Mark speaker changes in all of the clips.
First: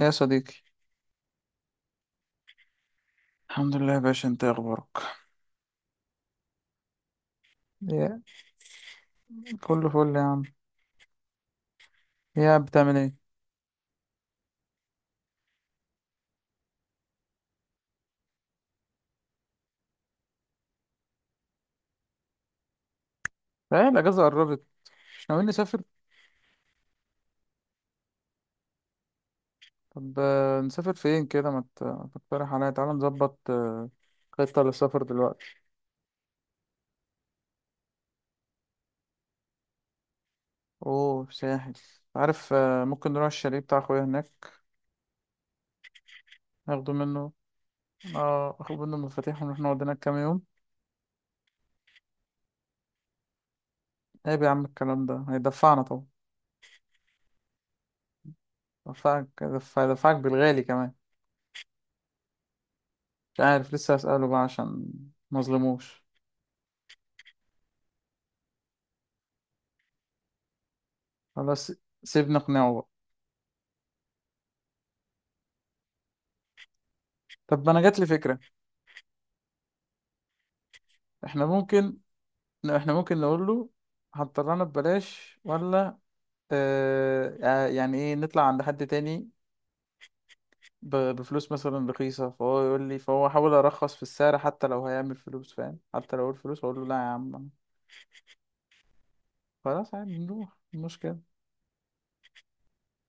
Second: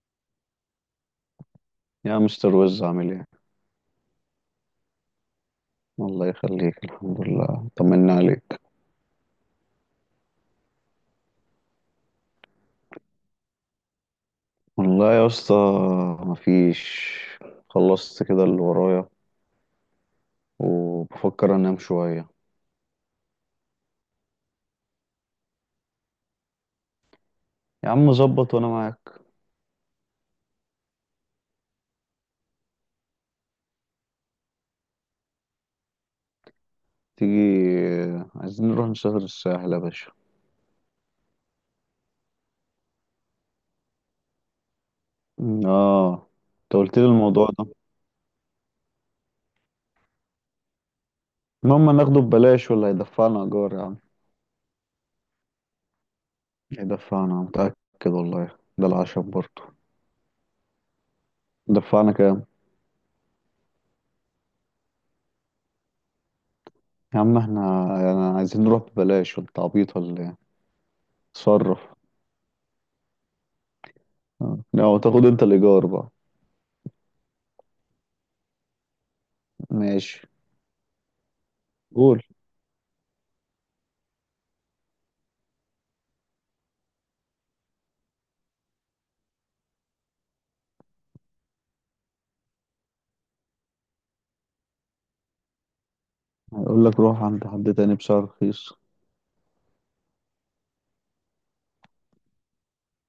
Speaker 1: يا صديقي.
Speaker 2: يا مستر وز، عامل ايه؟
Speaker 1: الحمد لله يا باشا، انت ايه اخبارك؟
Speaker 2: الله يخليك، الحمد لله، طمنا
Speaker 1: يا
Speaker 2: عليك.
Speaker 1: كله فل يا عم. يا بتعمل ايه؟
Speaker 2: والله يا اسطى، مفيش، خلصت كده اللي ورايا وبفكر انام شوية.
Speaker 1: ايه، الأجازة قربت، مش ناويين نسافر؟
Speaker 2: يا عم ظبط وانا معاك.
Speaker 1: طب نسافر فين كده، ما تقترح عليا؟ تعالى نظبط خطة للسفر دلوقتي.
Speaker 2: تيجي، عايزين نروح نسافر الساحل يا باشا.
Speaker 1: اوه، ساحل. عارف، ممكن نروح الشاليه بتاع اخويا هناك،
Speaker 2: اه، انت
Speaker 1: ناخده
Speaker 2: قلت لي
Speaker 1: منه.
Speaker 2: الموضوع ده.
Speaker 1: اه، اخد منه المفاتيح ونروح نقعد هناك كام يوم.
Speaker 2: المهم ناخده ببلاش ولا هيدفعنا ايجار يا عم؟
Speaker 1: عيب يا عم الكلام ده، هيدفعنا طبعا.
Speaker 2: هيدفعنا، متأكد والله، ده
Speaker 1: دفعك،
Speaker 2: العشم برضه.
Speaker 1: دفعك بالغالي كمان.
Speaker 2: دفعنا كام؟
Speaker 1: مش عارف، لسه هسأله بقى عشان مظلموش.
Speaker 2: يا عم احنا يعني عايزين نروح ببلاش، وانت عبيط ولا ايه؟
Speaker 1: خلاص،
Speaker 2: صرف.
Speaker 1: سيبنا نقنعه بقى.
Speaker 2: اه، لو تاخد انت الايجار بقى.
Speaker 1: طب ما انا جات لي فكره.
Speaker 2: ماشي،
Speaker 1: احنا ممكن،
Speaker 2: قول.
Speaker 1: نقول له هتطلعنا ببلاش ولا يعني ايه، نطلع عند حد تاني بفلوس مثلا رخيصه، فهو يقول لي، فهو احاول ارخص في السعر، حتى لو هيعمل فلوس فاهم، حتى لو الفلوس اقول
Speaker 2: هيقول
Speaker 1: له لا يا
Speaker 2: لك روح عند
Speaker 1: عم.
Speaker 2: حد تاني بسعر رخيص.
Speaker 1: خلاص عادي نروح، إيه المشكله؟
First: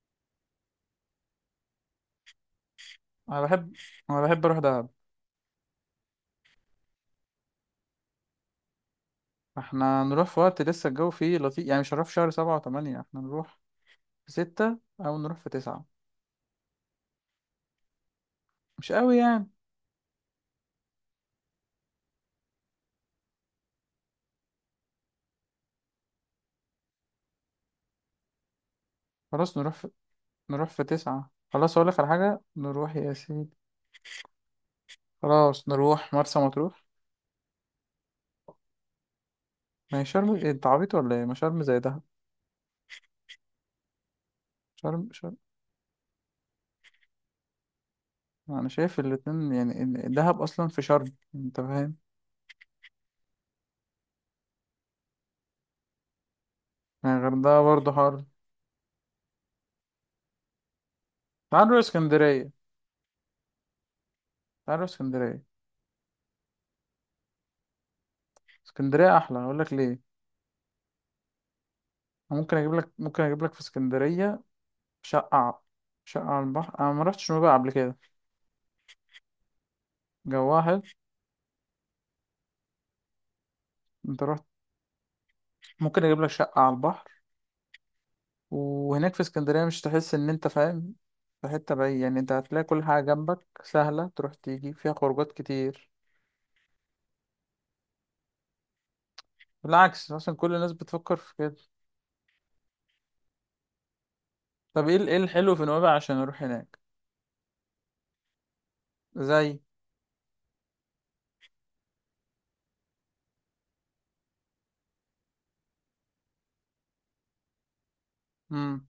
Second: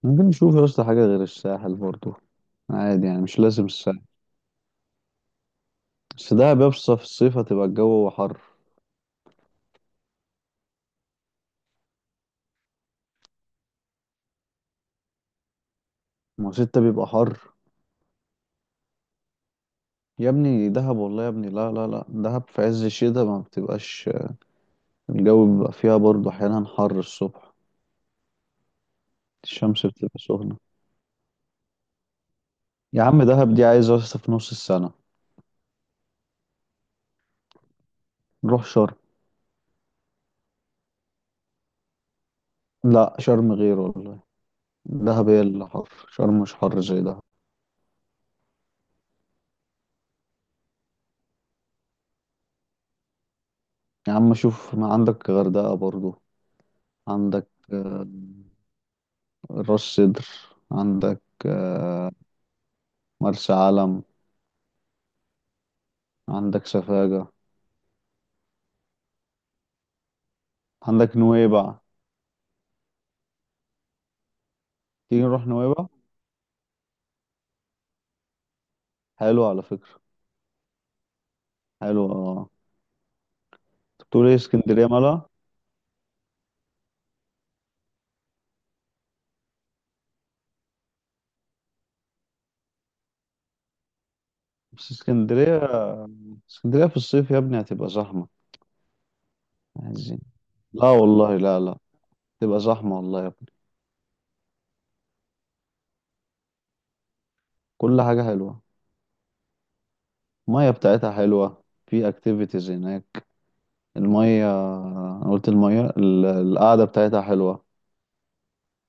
Speaker 2: ممكن نشوف يا اسطى حاجه غير الساحل برضو. عادي، يعني مش
Speaker 1: انا
Speaker 2: لازم
Speaker 1: بحب
Speaker 2: الساحل.
Speaker 1: انا بحب اروح دهب.
Speaker 2: بس دهب يا اسطى في الصيف هتبقى الجو حر.
Speaker 1: احنا نروح في وقت لسه الجو فيه لطيف، يعني مش هنروح في شهر 7 و8، احنا نروح في 6 او نروح في 9.
Speaker 2: ما هو ستة بيبقى حر.
Speaker 1: مش قوي يعني.
Speaker 2: يا ابني دهب، والله يا ابني لا لا لا، دهب في عز الشتاء ما بتبقاش. الجو بيبقى فيها برضو احيانا حر الصبح.
Speaker 1: خلاص نروح،
Speaker 2: الشمس بتبقى سخنه.
Speaker 1: نروح في 9. خلاص، أقولك على حاجة، نروح
Speaker 2: يا
Speaker 1: يا
Speaker 2: عم دهب
Speaker 1: سيدي.
Speaker 2: دي عايزه يا اسطى في نص السنه.
Speaker 1: خلاص نروح مرسى مطروح.
Speaker 2: نروح شرم.
Speaker 1: ما هي شرم إيه، أنت عبيط ولا إيه؟ ما شرم زي دهب.
Speaker 2: لا، شرم غير والله.
Speaker 1: شرم
Speaker 2: دهب
Speaker 1: شرم.
Speaker 2: هي اللي حر، شرم مش حر زي ده.
Speaker 1: أنا شايف الاتنين يعني، إن دهب أصلا في شرم، أنت فاهم.
Speaker 2: يا عم شوف، ما عندك غردقة برضو.
Speaker 1: يعني
Speaker 2: عندك
Speaker 1: الغردقة برضه
Speaker 2: آه،
Speaker 1: حر.
Speaker 2: راس سدر. عندك
Speaker 1: تعال نروح
Speaker 2: آه،
Speaker 1: اسكندرية،
Speaker 2: مرسى علم.
Speaker 1: تعال نروح اسكندرية.
Speaker 2: عندك سفاجة.
Speaker 1: اسكندرية أحلى، أقولك ليه.
Speaker 2: عندك نويبع.
Speaker 1: أنا ممكن أجيب لك، في اسكندرية
Speaker 2: تيجي
Speaker 1: شقة
Speaker 2: نروح
Speaker 1: ع-
Speaker 2: نويبع.
Speaker 1: شقة على البحر. أنا ما رحتش نوبة قبل كده،
Speaker 2: حلو على فكرة.
Speaker 1: جواها حلو.
Speaker 2: حلو اه. أنت
Speaker 1: أنت
Speaker 2: بتقول ايه،
Speaker 1: رحت؟
Speaker 2: اسكندرية مالها؟
Speaker 1: ممكن أجيب لك شقة على البحر، وهناك في اسكندرية مش تحس إن أنت فاهم في حتة بعيد، يعني أنت هتلاقي كل حاجة جنبك سهلة، تروح تيجي،
Speaker 2: بس
Speaker 1: فيها خروجات
Speaker 2: اسكندرية
Speaker 1: كتير.
Speaker 2: اسكندرية في الصيف يا ابني هتبقى زحمة.
Speaker 1: بالعكس،
Speaker 2: عايزين،
Speaker 1: مثلا كل الناس
Speaker 2: لا
Speaker 1: بتفكر في
Speaker 2: والله،
Speaker 1: كده.
Speaker 2: لا لا. تبقى زحمة والله يا ابني.
Speaker 1: طب إيه إيه الحلو في نويبع عشان أروح هناك؟
Speaker 2: كل حاجة حلوة.
Speaker 1: زي.
Speaker 2: المية بتاعتها حلوة، في اكتيفيتيز هناك. المية، انا قلت المية، القعدة بتاعتها حلوة.
Speaker 1: مم.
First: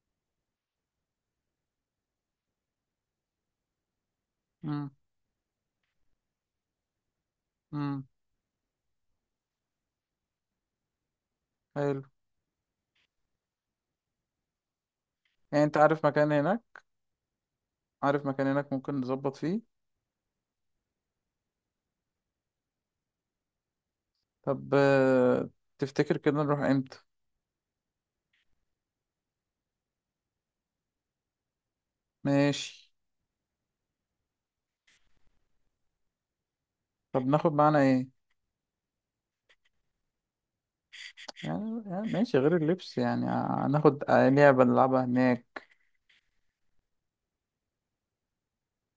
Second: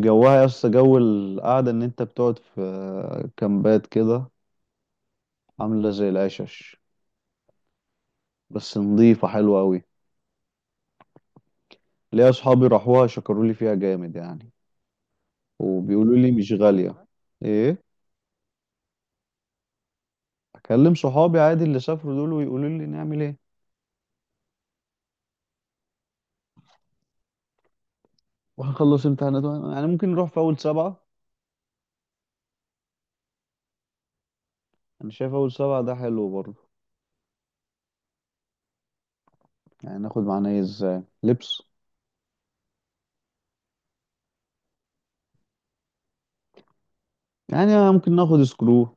Speaker 2: جوها يا اسطى، جو القعدة ان انت بتقعد في كامبات كده.
Speaker 1: مم.
Speaker 2: عاملة زي العشش.
Speaker 1: مم.
Speaker 2: بس نظيفة حلوة اوي.
Speaker 1: حلو.
Speaker 2: ليا اصحابي راحوها، شكروا لي فيها جامد يعني.
Speaker 1: يعني أنت عارف
Speaker 2: وبيقولوا
Speaker 1: مكان
Speaker 2: لي مش
Speaker 1: هناك؟
Speaker 2: غالية. ايه؟
Speaker 1: عارف مكان هناك ممكن نظبط فيه؟
Speaker 2: اكلم صحابي عادي اللي سافروا دول ويقولوا لي نعمل ايه.
Speaker 1: طب تفتكر كده نروح إمتى؟
Speaker 2: وهنخلص امتحانات، يعني ممكن نروح في اول سبعة.
Speaker 1: ماشي.
Speaker 2: انا شايف اول سبعة ده حلو برضه.
Speaker 1: طب ناخد معانا إيه؟
Speaker 2: يعني ناخد معانا ايه؟ ازاي لبس؟
Speaker 1: يعني، ماشي غير اللبس، يعني هناخد لعبة نلعبها هناك.
Speaker 2: يعني ممكن ناخد سكرو،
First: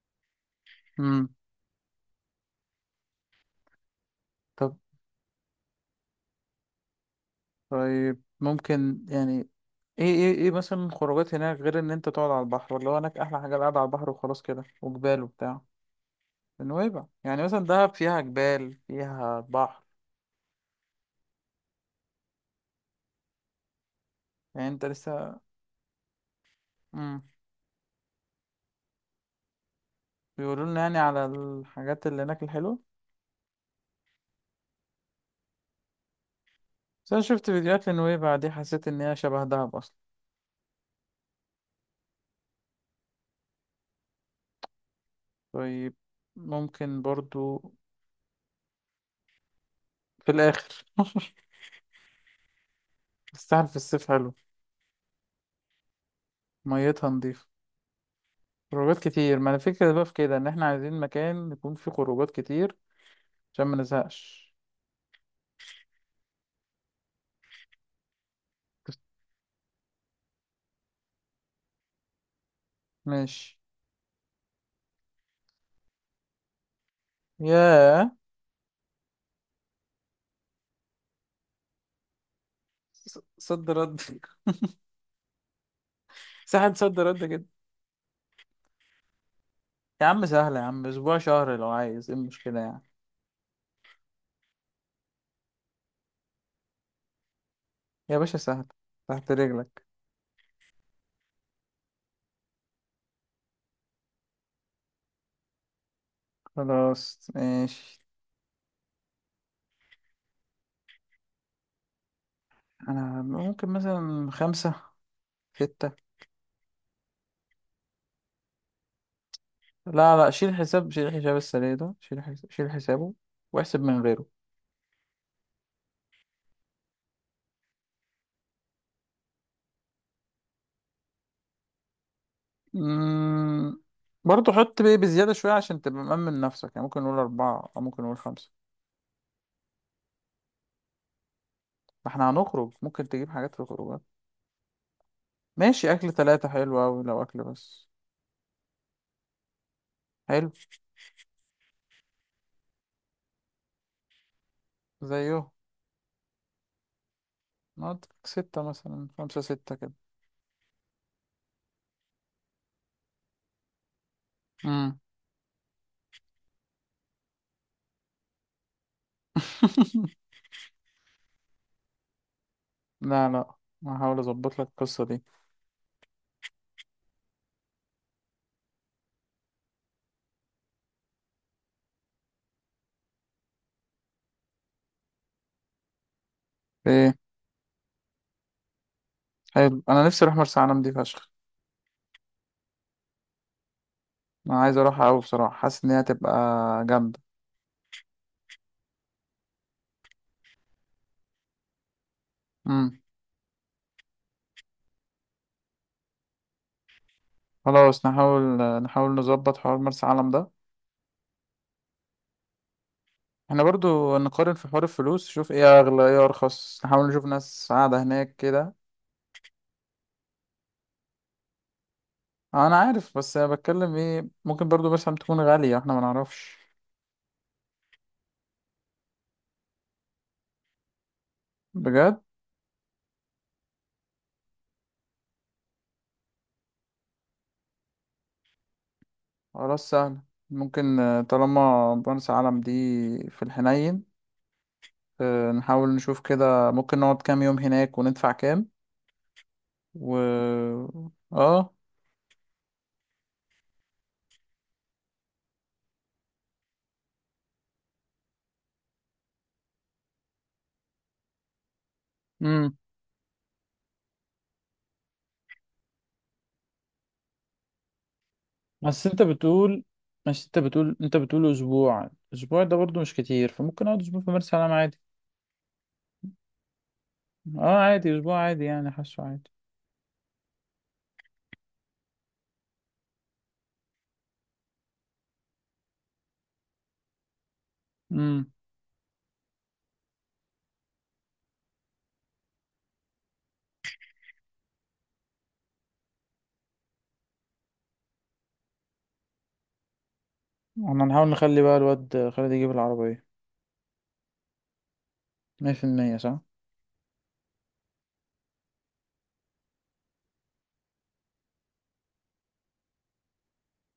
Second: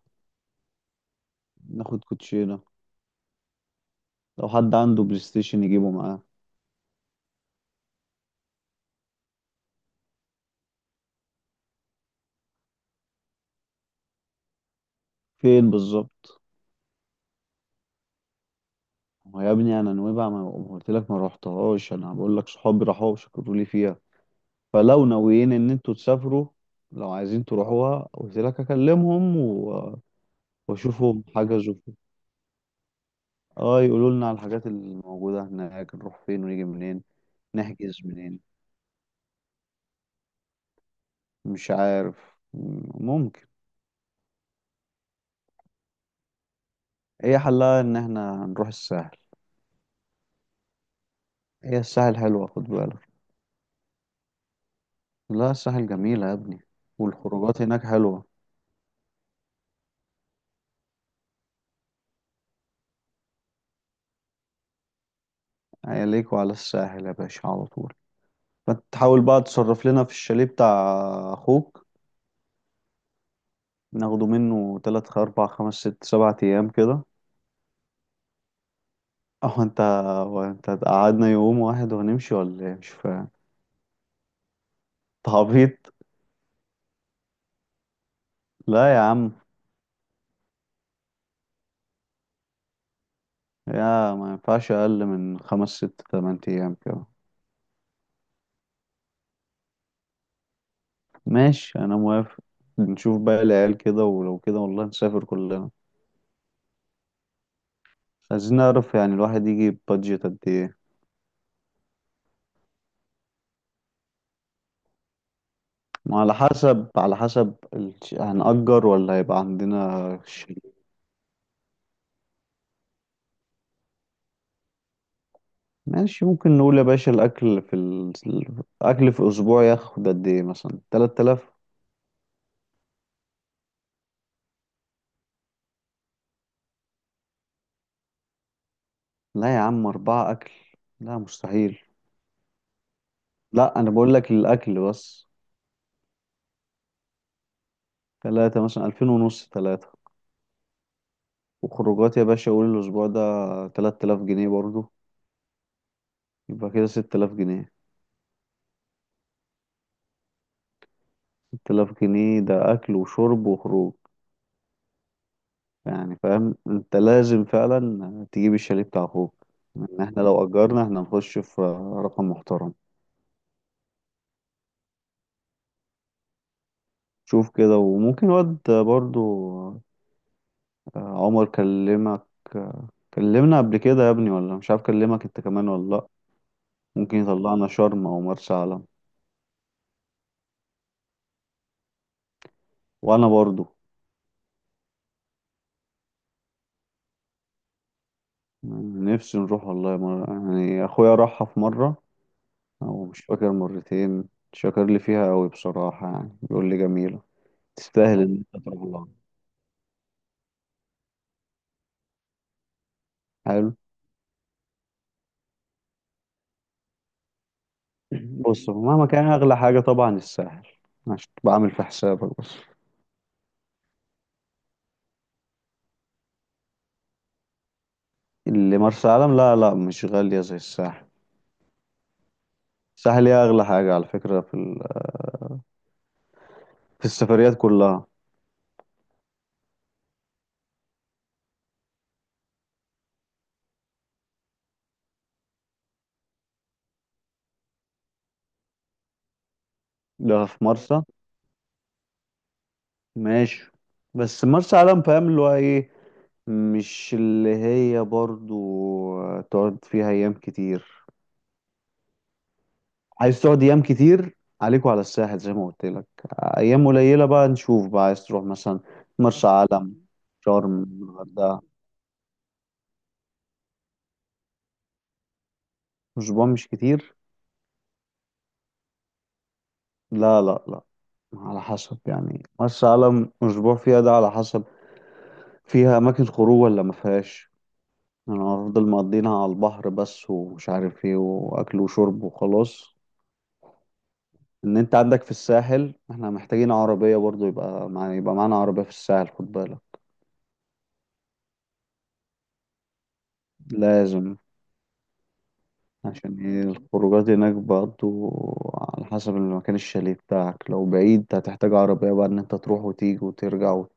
Speaker 1: مم.
Speaker 2: ناخد كوتشينة. لو حد
Speaker 1: طب،
Speaker 2: عنده بلاي ستيشن يجيبه معاه.
Speaker 1: طيب ممكن يعني، ايه مثلا خروجات هناك غير ان انت تقعد على البحر؟ ولا هو هناك احلى حاجه القعده على البحر وخلاص كده، وجبال وبتاع؟
Speaker 2: فين بالظبط؟
Speaker 1: نويبع يعني مثلا دهب فيها جبال فيها
Speaker 2: ما يا ابني
Speaker 1: بحر.
Speaker 2: انا نويبع، ما قلت لك ما روحتهاش، انا بقول لك صحابي راحوا وشكروا لي فيها.
Speaker 1: يعني انت
Speaker 2: فلو
Speaker 1: لسه.
Speaker 2: ناويين ان انتوا تسافروا، لو
Speaker 1: امم.
Speaker 2: عايزين تروحوها قلت لك اكلمهم و...
Speaker 1: بيقولوا لنا يعني
Speaker 2: واشوفهم
Speaker 1: على
Speaker 2: حجزوا فين.
Speaker 1: الحاجات اللي هناك الحلوه.
Speaker 2: اه يقولوا لنا على الحاجات الموجوده هناك، نروح فين ونيجي منين.
Speaker 1: بس انا شفت فيديوهات
Speaker 2: نحجز
Speaker 1: لنويبع
Speaker 2: منين؟
Speaker 1: دي، حسيت ان هي شبه دهب اصلا.
Speaker 2: مش عارف. ممكن.
Speaker 1: طيب، ممكن
Speaker 2: هي
Speaker 1: برضو.
Speaker 2: حلها ان احنا نروح الساحل.
Speaker 1: في الاخر
Speaker 2: هي الساحل حلوه خد بالك.
Speaker 1: الساحل في الصيف حلو.
Speaker 2: لا الساحل جميله يا ابني.
Speaker 1: ميتها نضيفه.
Speaker 2: والخروجات هناك حلوه.
Speaker 1: خروجات كتير، ما انا فكرة بقى في كده، ان احنا عايزين مكان يكون فيه خروجات كتير عشان ما نزهقش.
Speaker 2: عليك وعلى الساحل يا باشا على طول. فتحاول بقى تصرف لنا في الشاليه بتاع اخوك.
Speaker 1: ماشي.
Speaker 2: ناخده منه تلات اربع خمس ست سبع ايام كده.
Speaker 1: ياه.
Speaker 2: اهو انت. هو انت قعدنا يوم واحد وهنمشي ولا ايه، مش فاهم.
Speaker 1: صد رد
Speaker 2: انت عبيط.
Speaker 1: سهل صد رد كده.
Speaker 2: لا يا عم،
Speaker 1: يا عم سهلة يا عم، أسبوع شهر لو عايز، إيه المشكلة يعني؟
Speaker 2: يا ما ينفعش اقل من خمس ست تمن ايام كده.
Speaker 1: يا باشا سهل، تحت رجلك.
Speaker 2: ماشي انا موافق. نشوف بقى العيال كده، ولو كده والله نسافر كلنا.
Speaker 1: خلاص ماشي.
Speaker 2: عايزين نعرف يعني الواحد يجيب بادجت قد ايه.
Speaker 1: أنا ممكن مثلا خمسة، ستة.
Speaker 2: ما على حسب، على حسب هنأجر ولا هيبقى عندنا.
Speaker 1: لا لا، شيل حساب، السريع ده، شيل حسابه واحسب من غيره.
Speaker 2: ماشي، ممكن نقول يا باشا الأكل في ال... الأكل في أسبوع ياخد قد إيه، مثلا 3000؟
Speaker 1: مم... برضه حط بيه بزيادة شوية عشان تبقى مأمن نفسك، يعني ممكن نقول أربعة أو ممكن نقول خمسة.
Speaker 2: لا يا عم، أربعة أكل لا مستحيل.
Speaker 1: ما احنا هنخرج، ممكن تجيب حاجات في
Speaker 2: لا أنا
Speaker 1: الخروج.
Speaker 2: بقول لك الأكل بس.
Speaker 1: ماشي، أكل تلاتة حلو أوي لو أكل بس.
Speaker 2: تلاتة، مثلا 2500، تلاتة.
Speaker 1: حلو.
Speaker 2: وخروجات يا باشا قول الأسبوع ده 3000 جنيه برضه.
Speaker 1: زيه.
Speaker 2: يبقى كده 6000 جنيه.
Speaker 1: نقعد ستة مثلا، خمسة ستة كده.
Speaker 2: ست آلاف جنيه ده أكل وشرب وخروج.
Speaker 1: مم.
Speaker 2: يعني فاهم، أنت لازم فعلا تجيب الشاليه بتاع أخوك. إن إحنا لو أجرنا إحنا نخش في رقم محترم.
Speaker 1: لا لا، ما هحاول أظبط لك القصة دي.
Speaker 2: شوف كده. وممكن واد برضه، عمر كلمك، آه، كلمنا قبل كده يا ابني ولا مش عارف كلمك انت كمان ولا لا.
Speaker 1: إيه.
Speaker 2: ممكن يطلعنا شرم او مرسى علم.
Speaker 1: حلو، أنا نفسي أروح مرسى علم دي فشخ.
Speaker 2: وانا برضو
Speaker 1: أنا عايز أروحها أوي بصراحة، حاسس إن هي هتبقى جامدة.
Speaker 2: نفسي نروح والله مرة، يعني اخويا راحها في مرة
Speaker 1: مم.
Speaker 2: او مش فاكر مرتين، شكر لي فيها قوي بصراحة، يعني بيقول لي جميلة.
Speaker 1: خلاص
Speaker 2: تستاهل
Speaker 1: نحاول،
Speaker 2: ان انت تروح لها.
Speaker 1: نظبط حوار مرسى علم ده. احنا
Speaker 2: حلو.
Speaker 1: برضو نقارن في حوار الفلوس، نشوف ايه اغلى ايه ارخص، نحاول نشوف ناس قاعدة هناك
Speaker 2: بص
Speaker 1: كده.
Speaker 2: هو مهما كان اغلى حاجة طبعا الساحل، عشان بعمل في حسابك بس.
Speaker 1: انا عارف، بس انا بتكلم ايه، ممكن برضو مرسى علم تكون غالية، احنا ما نعرفش.
Speaker 2: اللي مرسى علم لا لا، مش غالية زي الساحل.
Speaker 1: بجد؟
Speaker 2: الساحل هي اغلى حاجة على فكرة في السفريات كلها.
Speaker 1: خلاص سهل. ممكن طالما بنس عالم دي في الحنين، نحاول نشوف كده، ممكن نقعد كام يوم هناك وندفع كام.
Speaker 2: ده في
Speaker 1: و.
Speaker 2: مرسى.
Speaker 1: اه.
Speaker 2: ماشي، بس مرسى علم فاهم اللي هو ايه، مش اللي هي برضو تقعد فيها ايام كتير.
Speaker 1: امم.
Speaker 2: عايز تقعد ايام كتير عليكوا على الساحل زي ما قلت لك. ايام قليلة بقى نشوف بقى، عايز تروح مثلا
Speaker 1: بس انت
Speaker 2: مرسى
Speaker 1: بتقول،
Speaker 2: علم، شرم، الغردقة،
Speaker 1: اسبوع، اسبوع ده برضو مش كتير، فممكن اقعد اسبوع في مرسى علم عادي.
Speaker 2: اسبوع مش كتير.
Speaker 1: اه عادي، اسبوع عادي يعني، حاسه عادي.
Speaker 2: لا لا لا، على حسب، يعني مرسى علم اسبوع فيها ده على حسب، فيها اماكن خروج ولا ما فيهاش. انا
Speaker 1: امم.
Speaker 2: هفضل مقضينها على البحر بس ومش عارف ايه، واكل وشرب وخلاص. ان انت عندك في الساحل احنا محتاجين عربية برضو، يبقى معانا عربية في الساحل خد بالك.
Speaker 1: احنا نحاول نخلي بقى الواد خالد يجيب العربية،
Speaker 2: لازم،
Speaker 1: 100%، صح؟
Speaker 2: عشان ايه الخروجات هناك برضو. على حسب المكان، الشاليه بتاعك لو بعيد هتحتاج عربية بقى ان انت تروح وتيجي وترجع و...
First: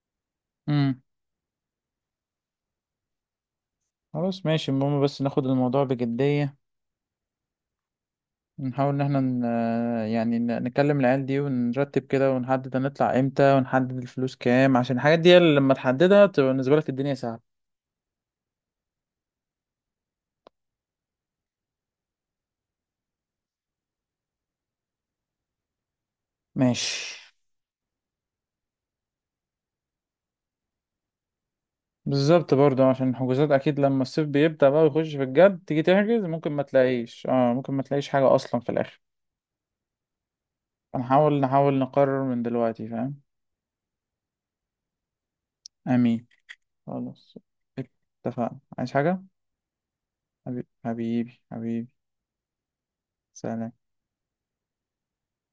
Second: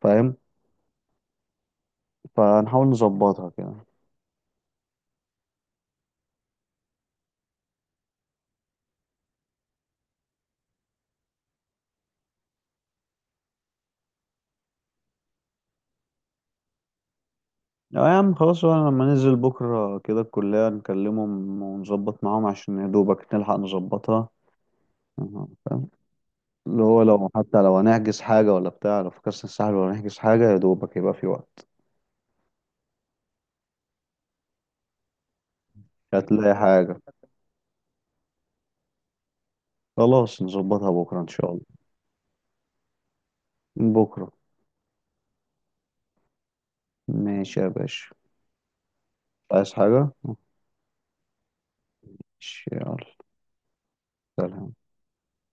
Speaker 2: فاهم؟
Speaker 1: امم.
Speaker 2: فهنحاول نظبطها كده.
Speaker 1: خلاص ماشي، المهم بس ناخد الموضوع بجدية. نحاول ان احنا يعني نكلم العيال دي ونرتب كده، ونحدد هنطلع امتى، ونحدد الفلوس كام، عشان الحاجات دي اللي لما تحددها تبقى بالنسبة لك الدنيا سهلة.
Speaker 2: لا يا عم خلاص بقى، لما ننزل بكرة كده الكلية نكلمهم ونظبط معاهم، عشان يا دوبك نلحق نظبطها. أها. اللي هو
Speaker 1: ماشي.
Speaker 2: لو، حتى لو هنحجز حاجة ولا بتاع، لو في كاس الساحل ولا هنحجز حاجة، يا دوبك يبقى في وقت.
Speaker 1: بالظبط، برضه عشان الحجوزات اكيد لما الصيف بيبدأ بقى ويخش في الجد، تيجي تحجز ممكن
Speaker 2: هتلاقي
Speaker 1: ما
Speaker 2: حاجة.
Speaker 1: تلاقيش، اه ممكن ما تلاقيش حاجة اصلا في الاخر.
Speaker 2: خلاص نظبطها بكرة إن
Speaker 1: هنحاول،
Speaker 2: شاء الله.
Speaker 1: نقرر من دلوقتي، فاهم؟
Speaker 2: بكرة.
Speaker 1: امين. خلاص،
Speaker 2: ماشي يا باشا.
Speaker 1: اتفقنا. عايز حاجة؟
Speaker 2: عايز حاجة؟
Speaker 1: حبيبي حبيبي حبيبي.
Speaker 2: ماشي يلا.
Speaker 1: سلام.
Speaker 2: سلام.